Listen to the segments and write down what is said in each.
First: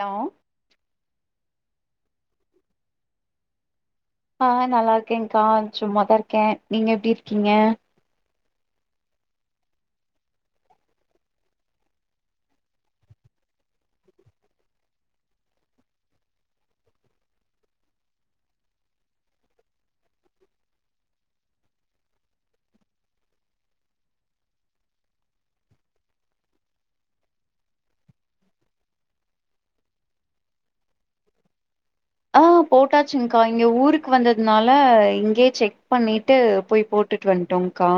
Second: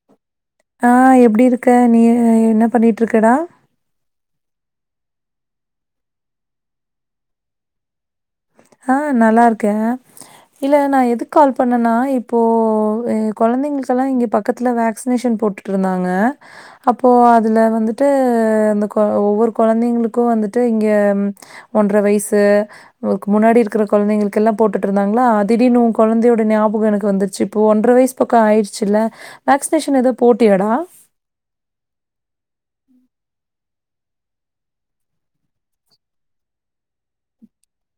Hello ஆ எப்டி இருக் இருக்க நீ என்ன பண்ணிட்ருக்க டா ஆ நல்லாருக்கேன்கா சும்மாதா இருக்கே நீங்க எப்டி இருக்கீங்க ஆ நல்லா இருக்கே இல்ல நா எதுக் கால் பண்ணன்னா இப்போ எ கொழந்தைங்களுக்கெல்லா இங்க பக்கத்துல வேக்சினேஷன் போட்டுட்டு இருந்தாங்க அப்போ அதுல வந்துட்டு அந்த ஒவ்வொரு குழந்தைங்ளுக்கு வந்துட்டு இங்க ஒன்ற வயசு ஒ க்கு முன்னாடி இருக்கற கொழந்தைங்களுக் எல்லா போட்டுட்டு இருந்தாங்களா திடீர்னு உ கொழந்தையோட ஞாபக எனக்கு வந்துருச்சு இப்போ ஒன்ற வயசு பக்கோ ஆயிடுச்சுல வேக்சினேஷன் ஏதா போட்டியாடா ஆ போட்டாச்சுங்கா இங்க ஊருக் வந்ததுனால இங்க செக் பண்ணிட்டு போய் போட்டுட் வந்டோங் கா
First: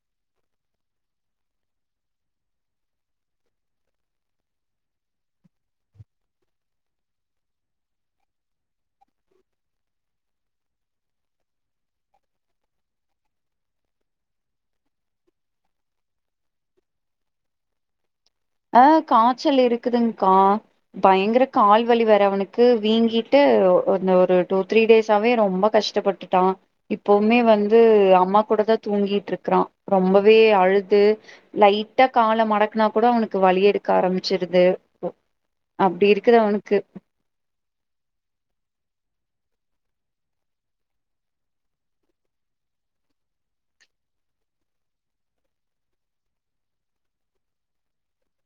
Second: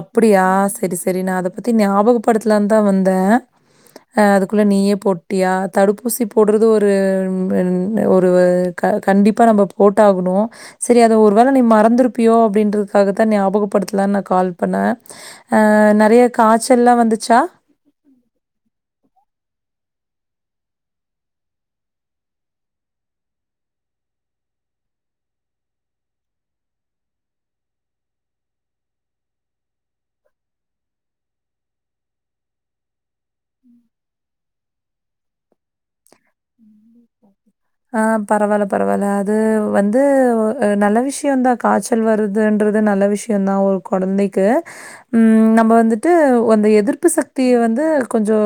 அப்டியா சரி சரி நா அத பத்தி ஞாபக படத்துலான் தா வந்த அதுக்குள்ள நீயே போட்டியா தடுப்பூசி போட்றது ஒரு ஒரு க கண்டிப்பா நம்ம போட்ட ஆகணு சரி அத ஒரு வேள நீ மறந்திருப்பியோ அப்டின்றதுக்காக த்த ஞாபகப்படுத்தலான் நா கால் பண்ண அ நெறைய காய்ச்சல்லா வந்துச்சா ஆ காய்ச்சல் இருக்குதுங்க்கா பயங்கர கால்வலி வேர அவனுக்கு வீங்கிட்டு அந்த ஒரு டூ த்ரீ டேஸாவே ரொம்ப கஷ்டப்பட்டுட்டா இப்பவுமே வந்து அம்மா கூட தா தூங்கிட்ருக்றா ரொம்பவே அழுது லைட்டா கால மடக்னா கூட அவனுக் க்கு வலி எடுக்க ஆரம்பிச்சிடுது இப்போ அப்டி இருக்கு அவனுக்கு ஆ பரவால்ல பரவால்ல அது வந்து நல்ல விஷயதா காச்சல் வருதுன்றது நல்ல விஷய தா ஒரு கொழந்தைக்கு ம்ம் நம்ப வந்துட்டு அந்த எதிர்ப்பு சக்திய வந்து கொஞ்சோ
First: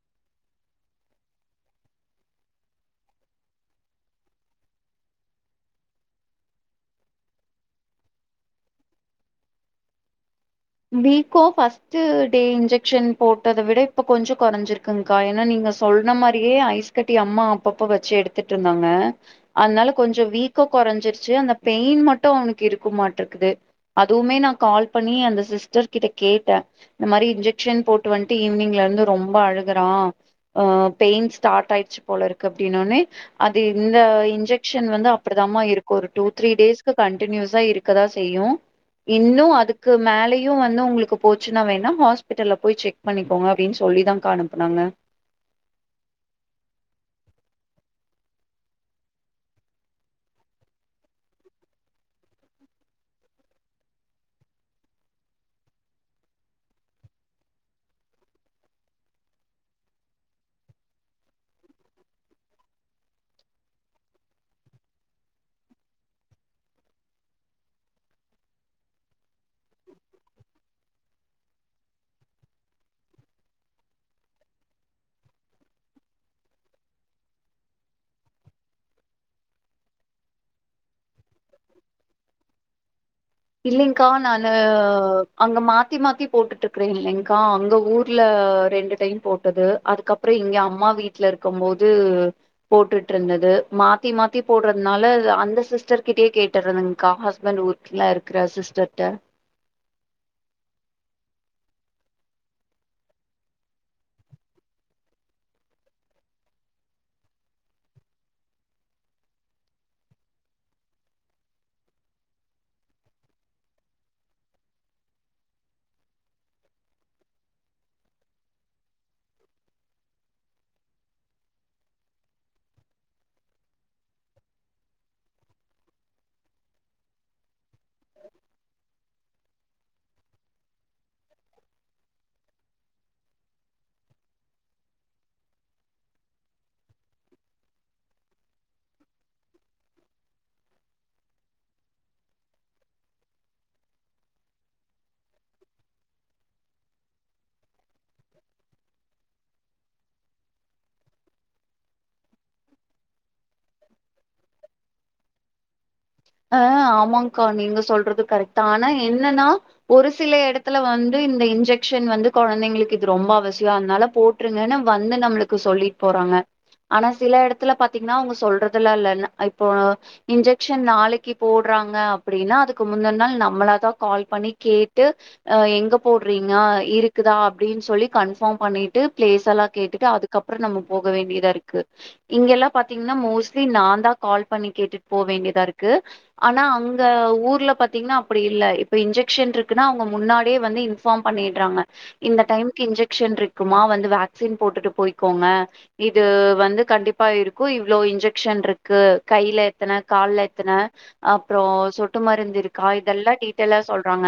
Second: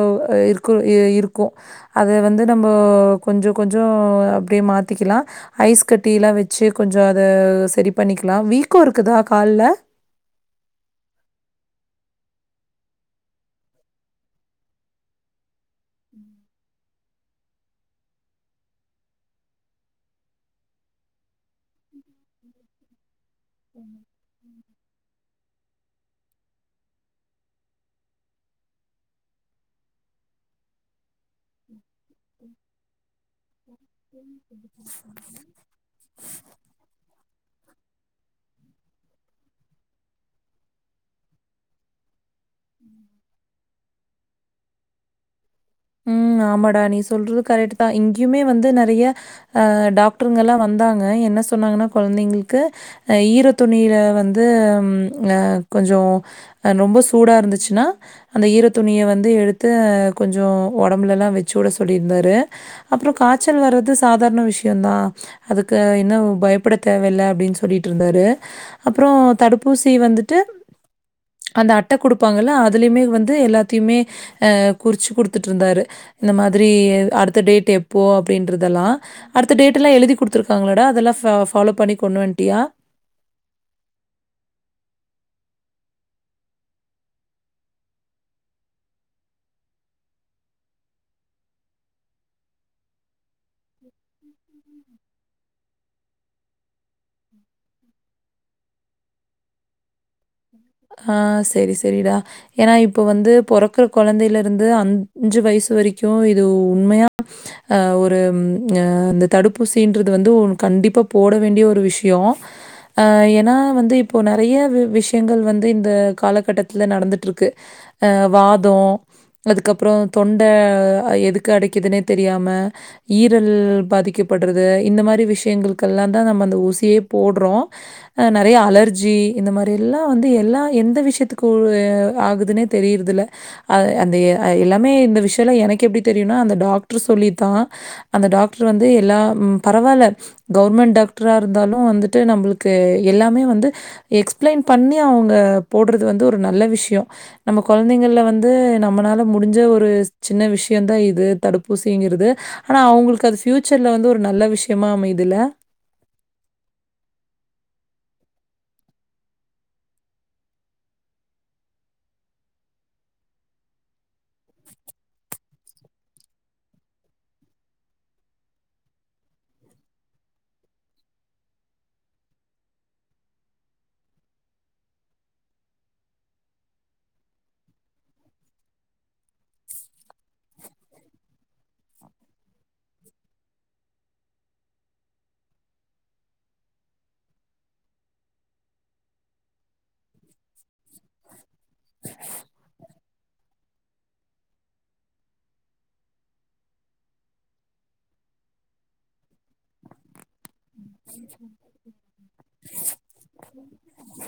இருக்கு இருக்கு அது வந்து நம்ப கொஞ்சோ கொஞ்சோ அப்டியே மாத்திக்கலா ஐஸ் கட்டிலா வச்சு கொஞ்சோ அத சரி பண்ணிக்கலா வீக்கோ இருக்கு தா கால்ல வீக்கோ ஃபஸ்ட் டே இன்ஜெக்ஷன் போட்டத விட இப்ப கொஞ்சோ குறைஞ்சிருக்குங்க்கா ஏனா நீங்க தொல்ன்ன மாரியே ஐஸ் ஐஸ் கட்டி அம்மா அப்பப்ப வச்சு எடுத்துட்ருந்தாங்க அதனால கொஞ்சோ வீக்க குறைஞ்சிருச்சு அந்த பெயின் மட்டு அவனுக்கு இருக்கு மாட்டு க்குது அதுவுமே நா கால் பண்ணி அந்த சிஸ்டர் கிட்ட கேட்ட இந்த மாரி இன்ஜெக்க்ஷன் போட்டு வன்ட்டு ஈவினிங்ல இருந்து ரொம்ப அழுகுறா பெயின் ஸ்டார்ட் ஆயிடுச்சு போலருக்கு அப்படின்னோனெ அது இந்த இன்ஜெக்க்ஷன் வந்து அப்டிதாமா இருக்கு ஒரு டூ த்ரீ டேஸ்கு கண்ட்னியூயஸா இருக்கதா செய்யு இன்னு அதுக்கு மேலை இவ வன்னு உங்ளுக்கு போச்சுன்னா வேணா ஹாஸ்ப் ஹாஸ்பிட்டல்ல போய் செக் பண்ணிக்கோங்க அப்படின் சொல்லி தா கா அனுப்னாங்க ம் ஆமாடா நீ சொல்றது கரெக்ட் தா இங்கேயுமே வந்து நிறைய ஆஹ் டாக்டர்ங்லா வந்தாங்க என்ன சொன்னாங்கன்னா குழந்தைங்களுக்கு ஈர துணியில வந்து அஹ கொஞ்சோ ரொம்ப சூடா இருந்துசுன்னா அந்த ஈர துணிய வந்து எடுத்து கொஞ்சோ ஒடம்புல எல்லா வச்சு உட சொல்லி இருந்தாரு அப்றோ காச்சல் வர்றது சாதாரண விஷய தா அதுக்கு இன்ன பயப்பட தேவயில்ல அப்படின் சொல்லிட்ருந்தாரு அப்றோ தடுப்பூசி வந்துட்டு அந்த அட்ட குடுப்பாங்கல்ல அதுலயுமே வந்து எல்லாத்தையுமே அ குறிச்சு குடுத் டிருந்தாரு இந்த மாதிரி அடுத்த டேட் எப்போ அப்படின்றதெலாம் அடுத்த டேட்லாம் எழுதி குடுத்துருக்காங்களாடா அதெலாம் ஃபாலோ பண்ணி கொண்வன்ட்டியா இல்லைங்க்கா நா அங்க மாத்தி மாத்தி போட்டுட்டுருக்கே இல்லைங்க்கா அங்க ஊர்ல ரெண்டு டைம் போட்டது அதுக்கப்றோ இங்க அம்மா வீட்ல இருக்கு போது போட்டுட்ருந்தது மாத்தி மாத்தி போடுறதுனால அந்த சிஸ்டர் கிட்டயே கேட்டுறதுங்க்கா ஹஸ்பண்ட் ஊருக்குள்ள இருக்கற சிஸ்டர்ட ஆஹ் சரி சரிடா ஏனா இப்ப வந்து பொறக்ற குழந்தைலருந்து அஞ்சு வயசு வரைக்கு இது உண்மையா அ ஒரு அ தடுப்பூசின்றது வந்து கண்டிப்பா போட வேண்டிய ஒரு விஷய ஆ ஏனா வந்து இப்போ நிறைய விஷய எங்கள் வந்து இந்த காலகட்டத்துல நடந்துட்ருக்கு வாதம் அதுக்கப்றம் தொண்ட எதுக்கு அடைக்குதுனே தெரியாம ஈரல் பாதிக்கப்படுறது இந்த மாரி விஷயங்கள் கெல்லாம் தா நம்ம அந்த ஊசியே போடுறோ நறய அலர்ஜி இந்த மாரி எல்லா வந்து எல்லா எந்த விஷயத்துக்கு ஆகுதுனே தெரியிறதில்ல அ அந்த எ எல்லாமே இந்த விஷ்யல எனக்கு எப்படி தெரியுனா அந்த டாக்ட்ரு சொல்லித்தா அந்த டாக்ட்ரு வந்து எல்லா ம் பரவால்ல கவர்மெண்ட் டாக்ட்ரா இருந்தாலு வந்துட்டு நம்மளுக்கு எல்லாமே வந்து எக்ஸ் எக்ஸ்பிளைன் பண்ணி அவுங்க போடுறது வந்து ஒரு நல்ல விஷயம் நம்ம கொழந்தைங்கள வந்து நம்மளால முடிஞ்ச ஒரு சின்ன விஷயோந்தா இது தடுப்பூசிங்கிறது ஆனா அவுங்களுக்கு அது ஃபயூச்சர்ல வந்து ஒரு நல்ல விஷயமா அமையுதுல உ ஆமாங்க்கா நீங்க சொல்றது கரெக்தா ஆனா என்னனா ஒரு சில எடத்துல வந்து இந்த இன்ஜெக்ஷன் வந்து கொழந்தைங்களுக்கு இது ரொம்ப அவசியோ அதனால போட்டுருங்கன்னு வந்து நம்ளுக்கு சொல்லிட்டு போறாங்க ஆனா சில எடத்துல பாத்தீங்கன்னா அவுங்க சொல்றதெல்லா இல்ல இப்போ இன்ஜெக்ஷன் நாளை க்கி போடுறாங்க அப்டின்னா அதுக்கு முந்த நாள் நம்மளாதா கால் பண்ணி கேட்டு அ எங்க போடுறீங்க இருக்குதா அப்டின்னு சொல்லி கன்ஃபார்ம் பண்ணிட்டு பிளேஸ் எல்லா கேட்டுட்டு அதுக்கப்பறோ நம்ம போக வேண்டியதா இருக்கு இங்க எல்லா பாத்தீங்கன்னா மோஸ்ட்லி நான்தா கால் பண்ணி கேட்டு போ வேண்டியதா இருக்கு க்கு ஆனா அங்க ஊர்ல பாத்தீங்கன்னா அப்டி இல்ல இப்ப இன்ஜெக்ஷன் இருக்குன்னா அவுங்க முன்னாடியே வந்து இன்பார்ம் பண்ணீர்ராங்க இந்த டைம்க்கு இன்ஜெக்ஷன் இருக்குமா வந்து வேக்சின் போட்டுட்டு போய்க்கோங்க இது வந்து கண்டிப்பா இருக்கு இவ்ளோ இன்ஜெக்ஷன் இருக்கு கைல இத்தன கால்ல இத் எத்துன அப்றோ சொட்டு மருந்து இருக் காய் எல்லாம் டீட்டொல சொல்றாங்க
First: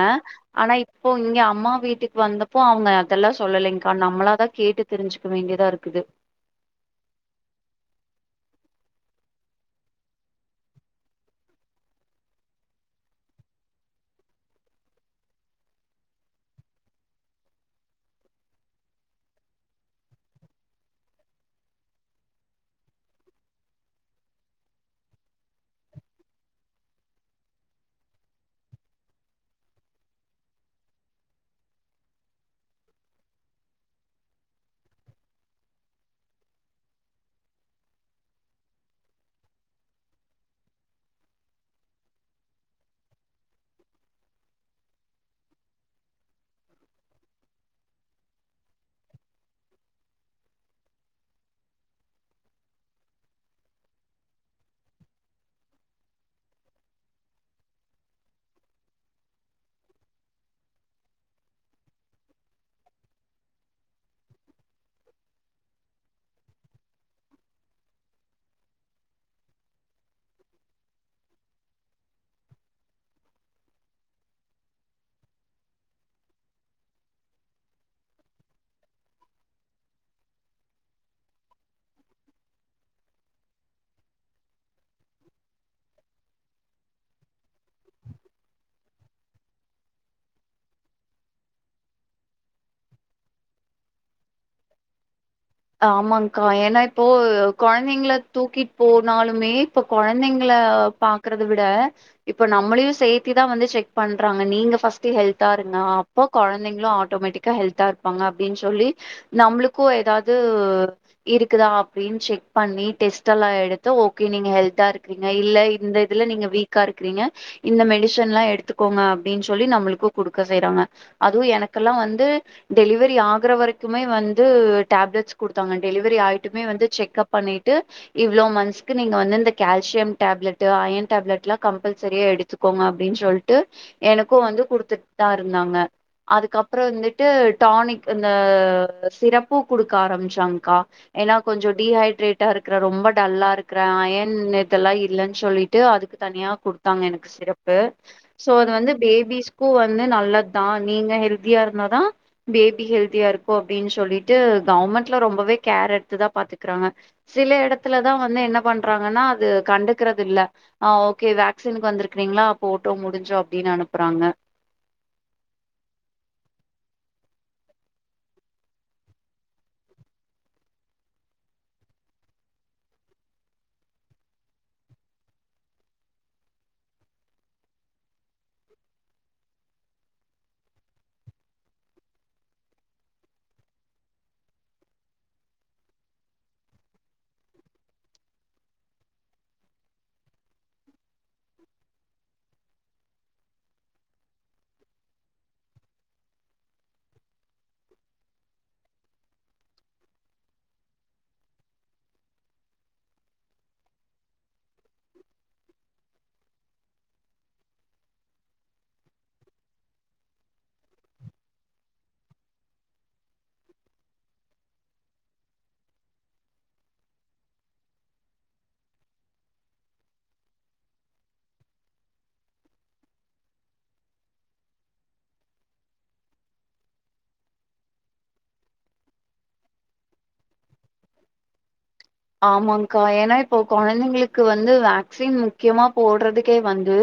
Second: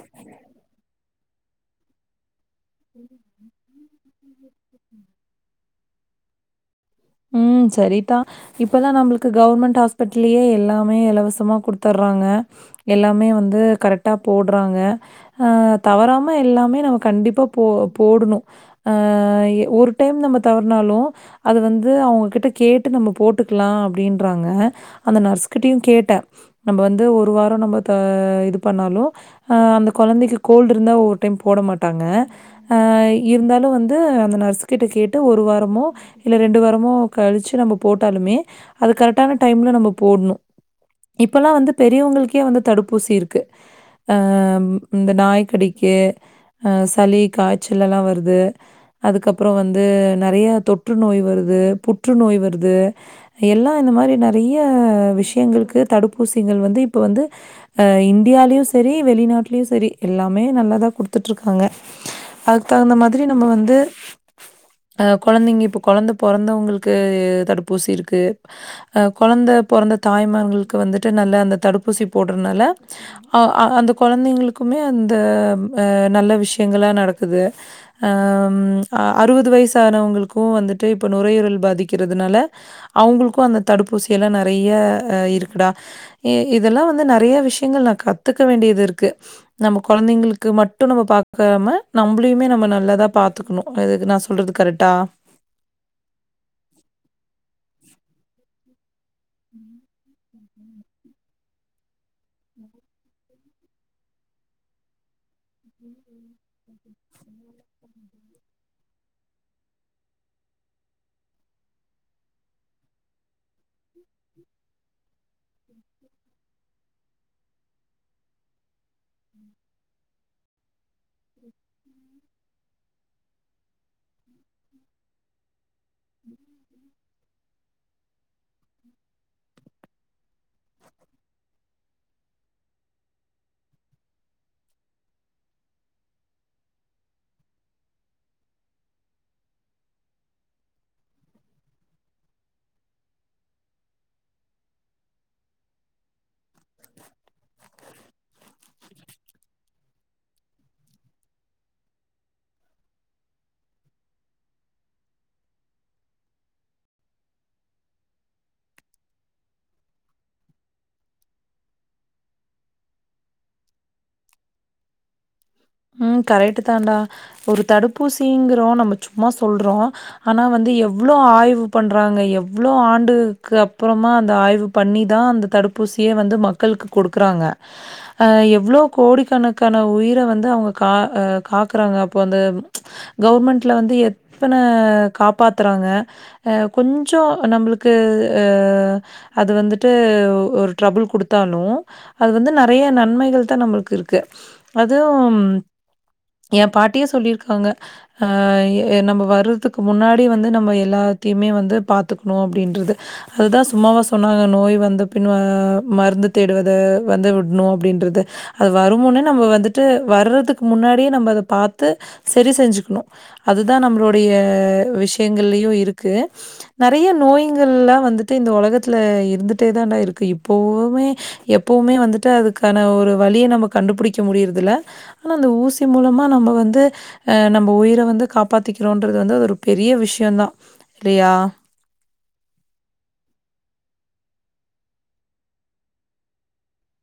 ஆனா இப்போ இங்க அம்மா வீட்டுக்கு வந்த இப்போ அவுங்க அதெல்லா சொல்லலைங்க்கா நம்மளாதா கேட்டு தெரிஞ்சுக்க வேண்டியதா இருக்குது இப்பதா நம்புளுக்கு கவர்மெண்ட் ஹாஸ்பிட்டலயே எல்லாமே எலவசமா குட்த்தறாங்க எல்லாமே வந்து கரெக்டாக போடுறாங்க தவறாம எல்லாமே நம்ம கண்டிப்பா போ போடணும் அ ஒரு டைம் நம்ம தவறனாலு அது வந்து அவங்ககிட்ட கேட்டு நம்ம போட்டுக்கலா அப்டின்றாங்க அந்த நர்ஸ்கிட்டயும் கேட்டேன் நம்ம வந்து ஒரு வாரம் நம்ம க இது பண்ணாலு அ அந்த கொழந்தைக்கி கோல்டு இருந்தா ஒரு டைம் போட மாட்டாங்க அ இருந்தாலு வந்து அந்த நர்ஸ் கிட்ட கேட்டு ஒரு வாரமோ இல்ல ரெண்டு வாரமோ கழிச்சு நம்ம போட்டாலுமே அது கரெக்டான டைம்ல நம்ம போடணும் இப்பல்லா வந்து பெரியவங்களுக்கே வந்து தடுப்பூசி இருக்கு அ இந்த நாய்கடிக்கு அ சளி காய்ச்சல் எல்லா வருது அதுக்கப்பறோ வந்து நெறையா தொற்று நோய் வருது புற்றுநோய் வருது எல்லா இந்த மாரி நெறைய விஷயங்களுக்கு தடுப்பூசிகள் வந்து இப்ப வந்து அ இந்தியாலயு சரி வெளிநாட்டுலயும் சரி எல்லாமே நல்லாதா குடுத்துட்டுருக்காங்க அதுக்கு தகுந்த மாதிரி நம்ம வந்து அ கொழந்தைங்க இப்ப கொழந்த பொறந்தவுங்களுக்கு தடுப்பூசி இருக்கு அஹ் குழந்த பிறந்த தாய்மார்களுக்கு வந்துட்டு நல்ல அந்த தடுப்பூசி போடுறதுனால அ அந்த கொழந்தைங்களுக்குமே அந்த அ நல்ல விஷய விஷயங்கள நடக்குது அ ம் அறுவது வயசுானவங்களுக்கும் வந்துட்டு இப்ப நுரையூரல் பாதிக்கிறதுனால அவுங்களுக்கும் அந்த தடுப்பூசி எல்லா நெறையா இருக்குடா இதெல்லா வந்து நெறையா விஷயங்கள் நா கத்துக்க வேண்டியது இருக்கு நம்ம கெழந்தைங்களுக்கு மட்டும் நம்ம பாக் பாம நம்மளுமே நம்ம நல்லாதா பாத்துக்கணு அதுக்கு நா சொல்றது கரெக்டா ங்கள தூக்கிட்டு போ நாலுமே இப்ப கொழந் பிள்ளைங்கள பாக்குறது விட இப்ப நம்மளையு சேத்துதா வந்து செக் பண்றாங்க நீங்க ஃபர்ஸ்ட் ஹெல்த் தாருங்க அப்போ கொழந்தைங்களு ஆட் டொமெட்டிக்கா ஹெல்தா இருப்பாங்க அப்டின்னு சொல்லி நம்மளுக்கும் எதாது இது ஓர் இருக்குதா அப்படின்னு செக் பண்ணி டெஸ்ட் எல்லா எடுத்து ஓகே நீங்க ஹெல்தா இருக்கீங்க இல்ல இந்த இதுல நீங்க வீக்கா இருக்கீங்க இந்த மெடிசன்லா எடுத்துக்கோங்க அப்படின்னு சொல்லி நம்முளுக்கு குடுக்க செய்றாங்க அதுவு எனக்கெல்லா வந்து டெலிவரி ஆகுற வரைக்குமே வந்து டப்லட்ஸ் குடுத் தாங்க டெலிவரி ஆய்ட்டுமே வந்து செக்கப் பண்ணிட்டு இவ்ளோ மன்த்ஸ்க்கு நீங்க வந்து இந்த கேல்ஷியம் டேப்லெட்டு அயன் டேப்லெட்லா கம்பல்செரி எடுக் சுக்கோங்க அப்டின் சொல்ட்டு எனக்கூ வந்து குடுத்துட் தா இருந்தாங்க அதுக்கப்புறோ வந்துட்டு டானிக் இந்த சிரப் பூ குடுக்க ஆரம்பிச்சாங்க்கா ஏன்னா கொஞ்சோ டீஹைட்ரேட்டா இருக்கிற ரொம்ப டல்லா இருக்குறே அயன் இதல்லா இல்லன் சொல்லிட்டு அதுக்கு தனியா குடுத்தாங்க எனக்கு சிரப்பு சோ அது வந்து பேபிஸ்க்கு வந்து நல்லத் தா நீங்க ஹெல்தியா இருந்தா தா பேபி ஹெல்தியாருக்கு அப்டின் சொல்லி ட்டூ கவுர்மண்ட்ல ரொம்பவே கேர் எடுத்துதா பாத்துக்குறாங்க சில எடத்துலதா வந்து என்ன பண்றாங்கன்னா அது கண்டுக்குறது இல்ல ஆ ஓக்கே வேக்சின்க்கு வந்துருக்றீங்களா போட்டோ முடிஞ்சோ அப்டின்னு அனுப்புறாங்க உஹ்ம் கரெட்டு தாடா ஒரு தடுப்பூசிங்குறோ நம்ம சும்மா சொல்றோ ஆனா வந்து எவ்ளோ ஆய்வு பண்றாங்க எவ்ளோ ஆண்டுக்கு அப்புறமா அந்த ஆய்வு பண்ணிதா அந்த தடுப்பூசியே வந்து மக்கள்க்கு கொடுக்குறாங்க ஆ எவ்ளோ கோடிக்கணக்கான உயிர வந் ந்து அவுங்க கா ஆ காக்குறாங்க அப்போ அந்த கவுர்மண்ட்ல வந்து எத்தன காப்பாதுறாங்க கொஞ்சோ நம்ப்லுக்கு ஆ அது வந்துட்டு ஒரு ட்ரபுல் குடுத் தாலு அது வந்து நல் நெறய நன்மைகள் தா நம்ளுக்கு இருக்கு அது உம் எ பாட்டியே சொல்லிருக்காங்க ஆ எ நம்ப வர்றதுக்கு முன்னாடி வந்து நம்ப எல்லாதயுமே வந்து பாத்துக்ணு அப்டின்றது அதுதா சும்மாவா சொன்னாங்க நோய் வந்த பின் ஆ மருந்து தேடுவது வந்து விட்ணு அப்டின்றது அதூ வரும்முன்னே நம்ப வந்துட் ட்டு வர்றதுக்கு முன்னாடியே நம்ப அத பாத்து செரி செஞ்சுக்ணு அதுதா நம்ளுடைய விஷ்யங்கள்ளயு இருக்கு நெறய நோய்ங்கல்லா வந்துட்டு இந்த ஒலகத்துல இருந்துட்டே தான்டா இருக்கு இப்பவுமே எப்பவுமே வந்துட்டு அதுக்கான ஒரு வழிய நம்ப கண்டுபுடிக்க முடியற் இதுல ஆனா அந்த ஊசி மூலமா நம்ப வந்து அ நம்ப உயிர வந்து காப்பாத்திக்கிறோன்றது வந்து அது ஒரு பெரிய விஷ்யோந்தா ரியா ஆமாங்க்கா ஏன்னா இப்போ கொழந்தைங்க்ளுக்கு வந்து வேக்ஸின் முக்கியமா போட்றதுக்கே வந்து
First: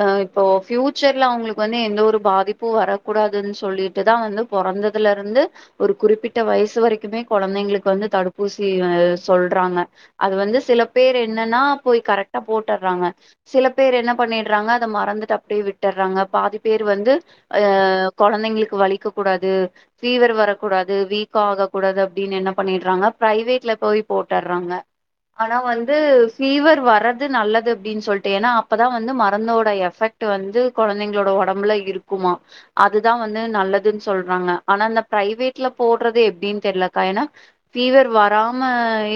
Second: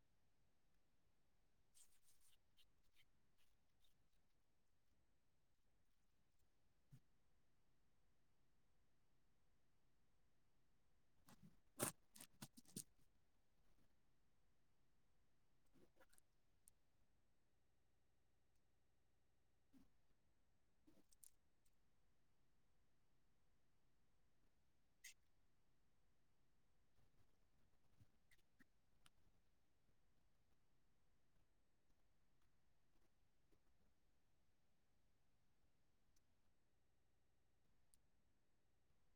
அ இப்போ ஃப்யூச்சர்ல அவுங்ளுக்கு வந்து எந்த ஒரு பாதிப்பு வரக்கூடாதுன் சொல்லிட்டுதா வந்து பொறந்ததுலருந்து ஒரு குறிப்பிட்ட வய்சு வரைக்குமே கொழந்தைங்ளுக்கு வந்து தடுப்பூசி ஆ சொல்றாங்க அது வந்து சில பேர் என்னன்னா போய் கரெக்டா போட்டுற்றாங்க சில பேர் என்ன பண்ணிடுறாங்க அத மறந்துட்டு அப்டியே விட்டுற்றாங்க பாதி பேர் வந்து ஆ கொழந்தைங்களுக்கு வலிக்கக் கூடாது ஃபீவர் வரக்கூடாது வீக்கொ ஆகக்கூடாது அப்டின் என்ன பண்ணிட்றாங்க ப்ரைவேட்ல போய் போட்டற்றாங்க ஆனா வந்து ஃபீவர் வர்றது நல்லது அப்டின்னு சொல்ட்டு ஏன்னா அப்பதா வந்து மரந்தோட எஃபெக்ட்டு வந்து கொழந்தைங்ளோட ஒடம்புல இருக்குமா அதுதா வந்து நல்லதுன் சொல்றாங்க ஆனா அந்த ப்ரைவேட்ல போடுறது எப்டின்னு தெர்லக்கா ஏன்னா ஃபீவர் வராம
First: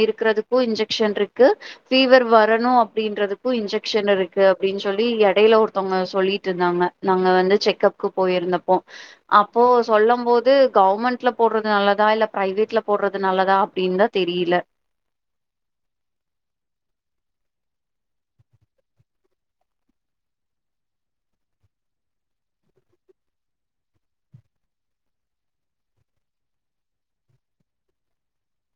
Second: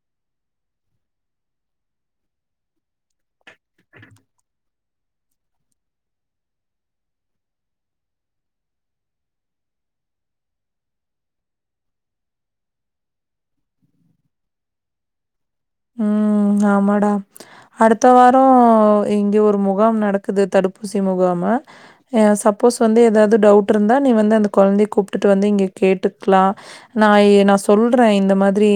இருக்கிறதுக்கு இன்ஜெக்க்ஷன் ருக்கு ஃபீவர் வரணு அப்டின்றதுக்கு இன்ஜெக்க்ஷன் இருக்கு அப்டின் சொல்லி எடையில ஒருத்தவங்க சொல்லிட்டுருந்தாங்க நாங்க வந்து செக்கப்க்கு போயிருந்தப்போ அப்போ சொல்லும் போது கவ்மெண்ட்ல போட்றது நல்லதா இல்ல ப்ரைவேட்ல போட்டுறது நல்லதா அப்டின் தா தெரியில உஹ்ம் ஆமாடா அடுத்த வாரோ இங்க ஒரு முகாம் நடக்குது தடுப்பூசி முகாமு எ சப்போஸ் வந்து ஏதாது டவுட்ருந்தா நீ வந்து அந்த கொழந்திய கூப்ட்டுட்டு வந்து இங்க கேட்டுக்லா நா ஏ நா சொல்றே இந்த மாதிரி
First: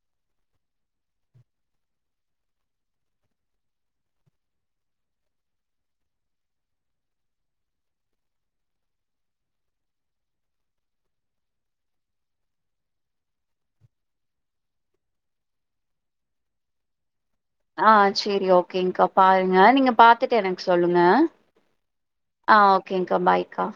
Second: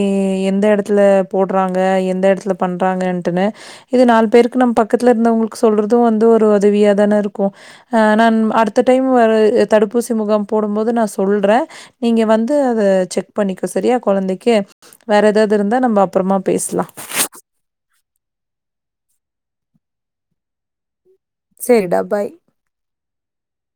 எந்த எடத்துல போட் பண்றாங்க எந்த எடத்துல பண்றாங்கன்டுனு இது நாலு பேருக்கு நம்ம பக்கத்துல இருந்தவங்களுக்கு சொல்றது வந்து ஒரு உதவியா தான இருக்கும் அ நான் அடுத்த டைம் வரு தடுப்பூசி முகாம் போடும் போது நா சொல்றன் நீங்க வந்து அத செக் பண்ணிக்க சரியா கொழந்தைக்கு வேற ஏதாவது இருந்தா நம்ம அப்ரோம பேசலாம். ஆஹ் சேரி ஓகேங்கக்கா பாருங்க நீங்க பாத்துட்டு எனக்கு சொல்லுங்க சரிடா பாய் ஆஹ் ஓகேங்கக்கா பாய்கா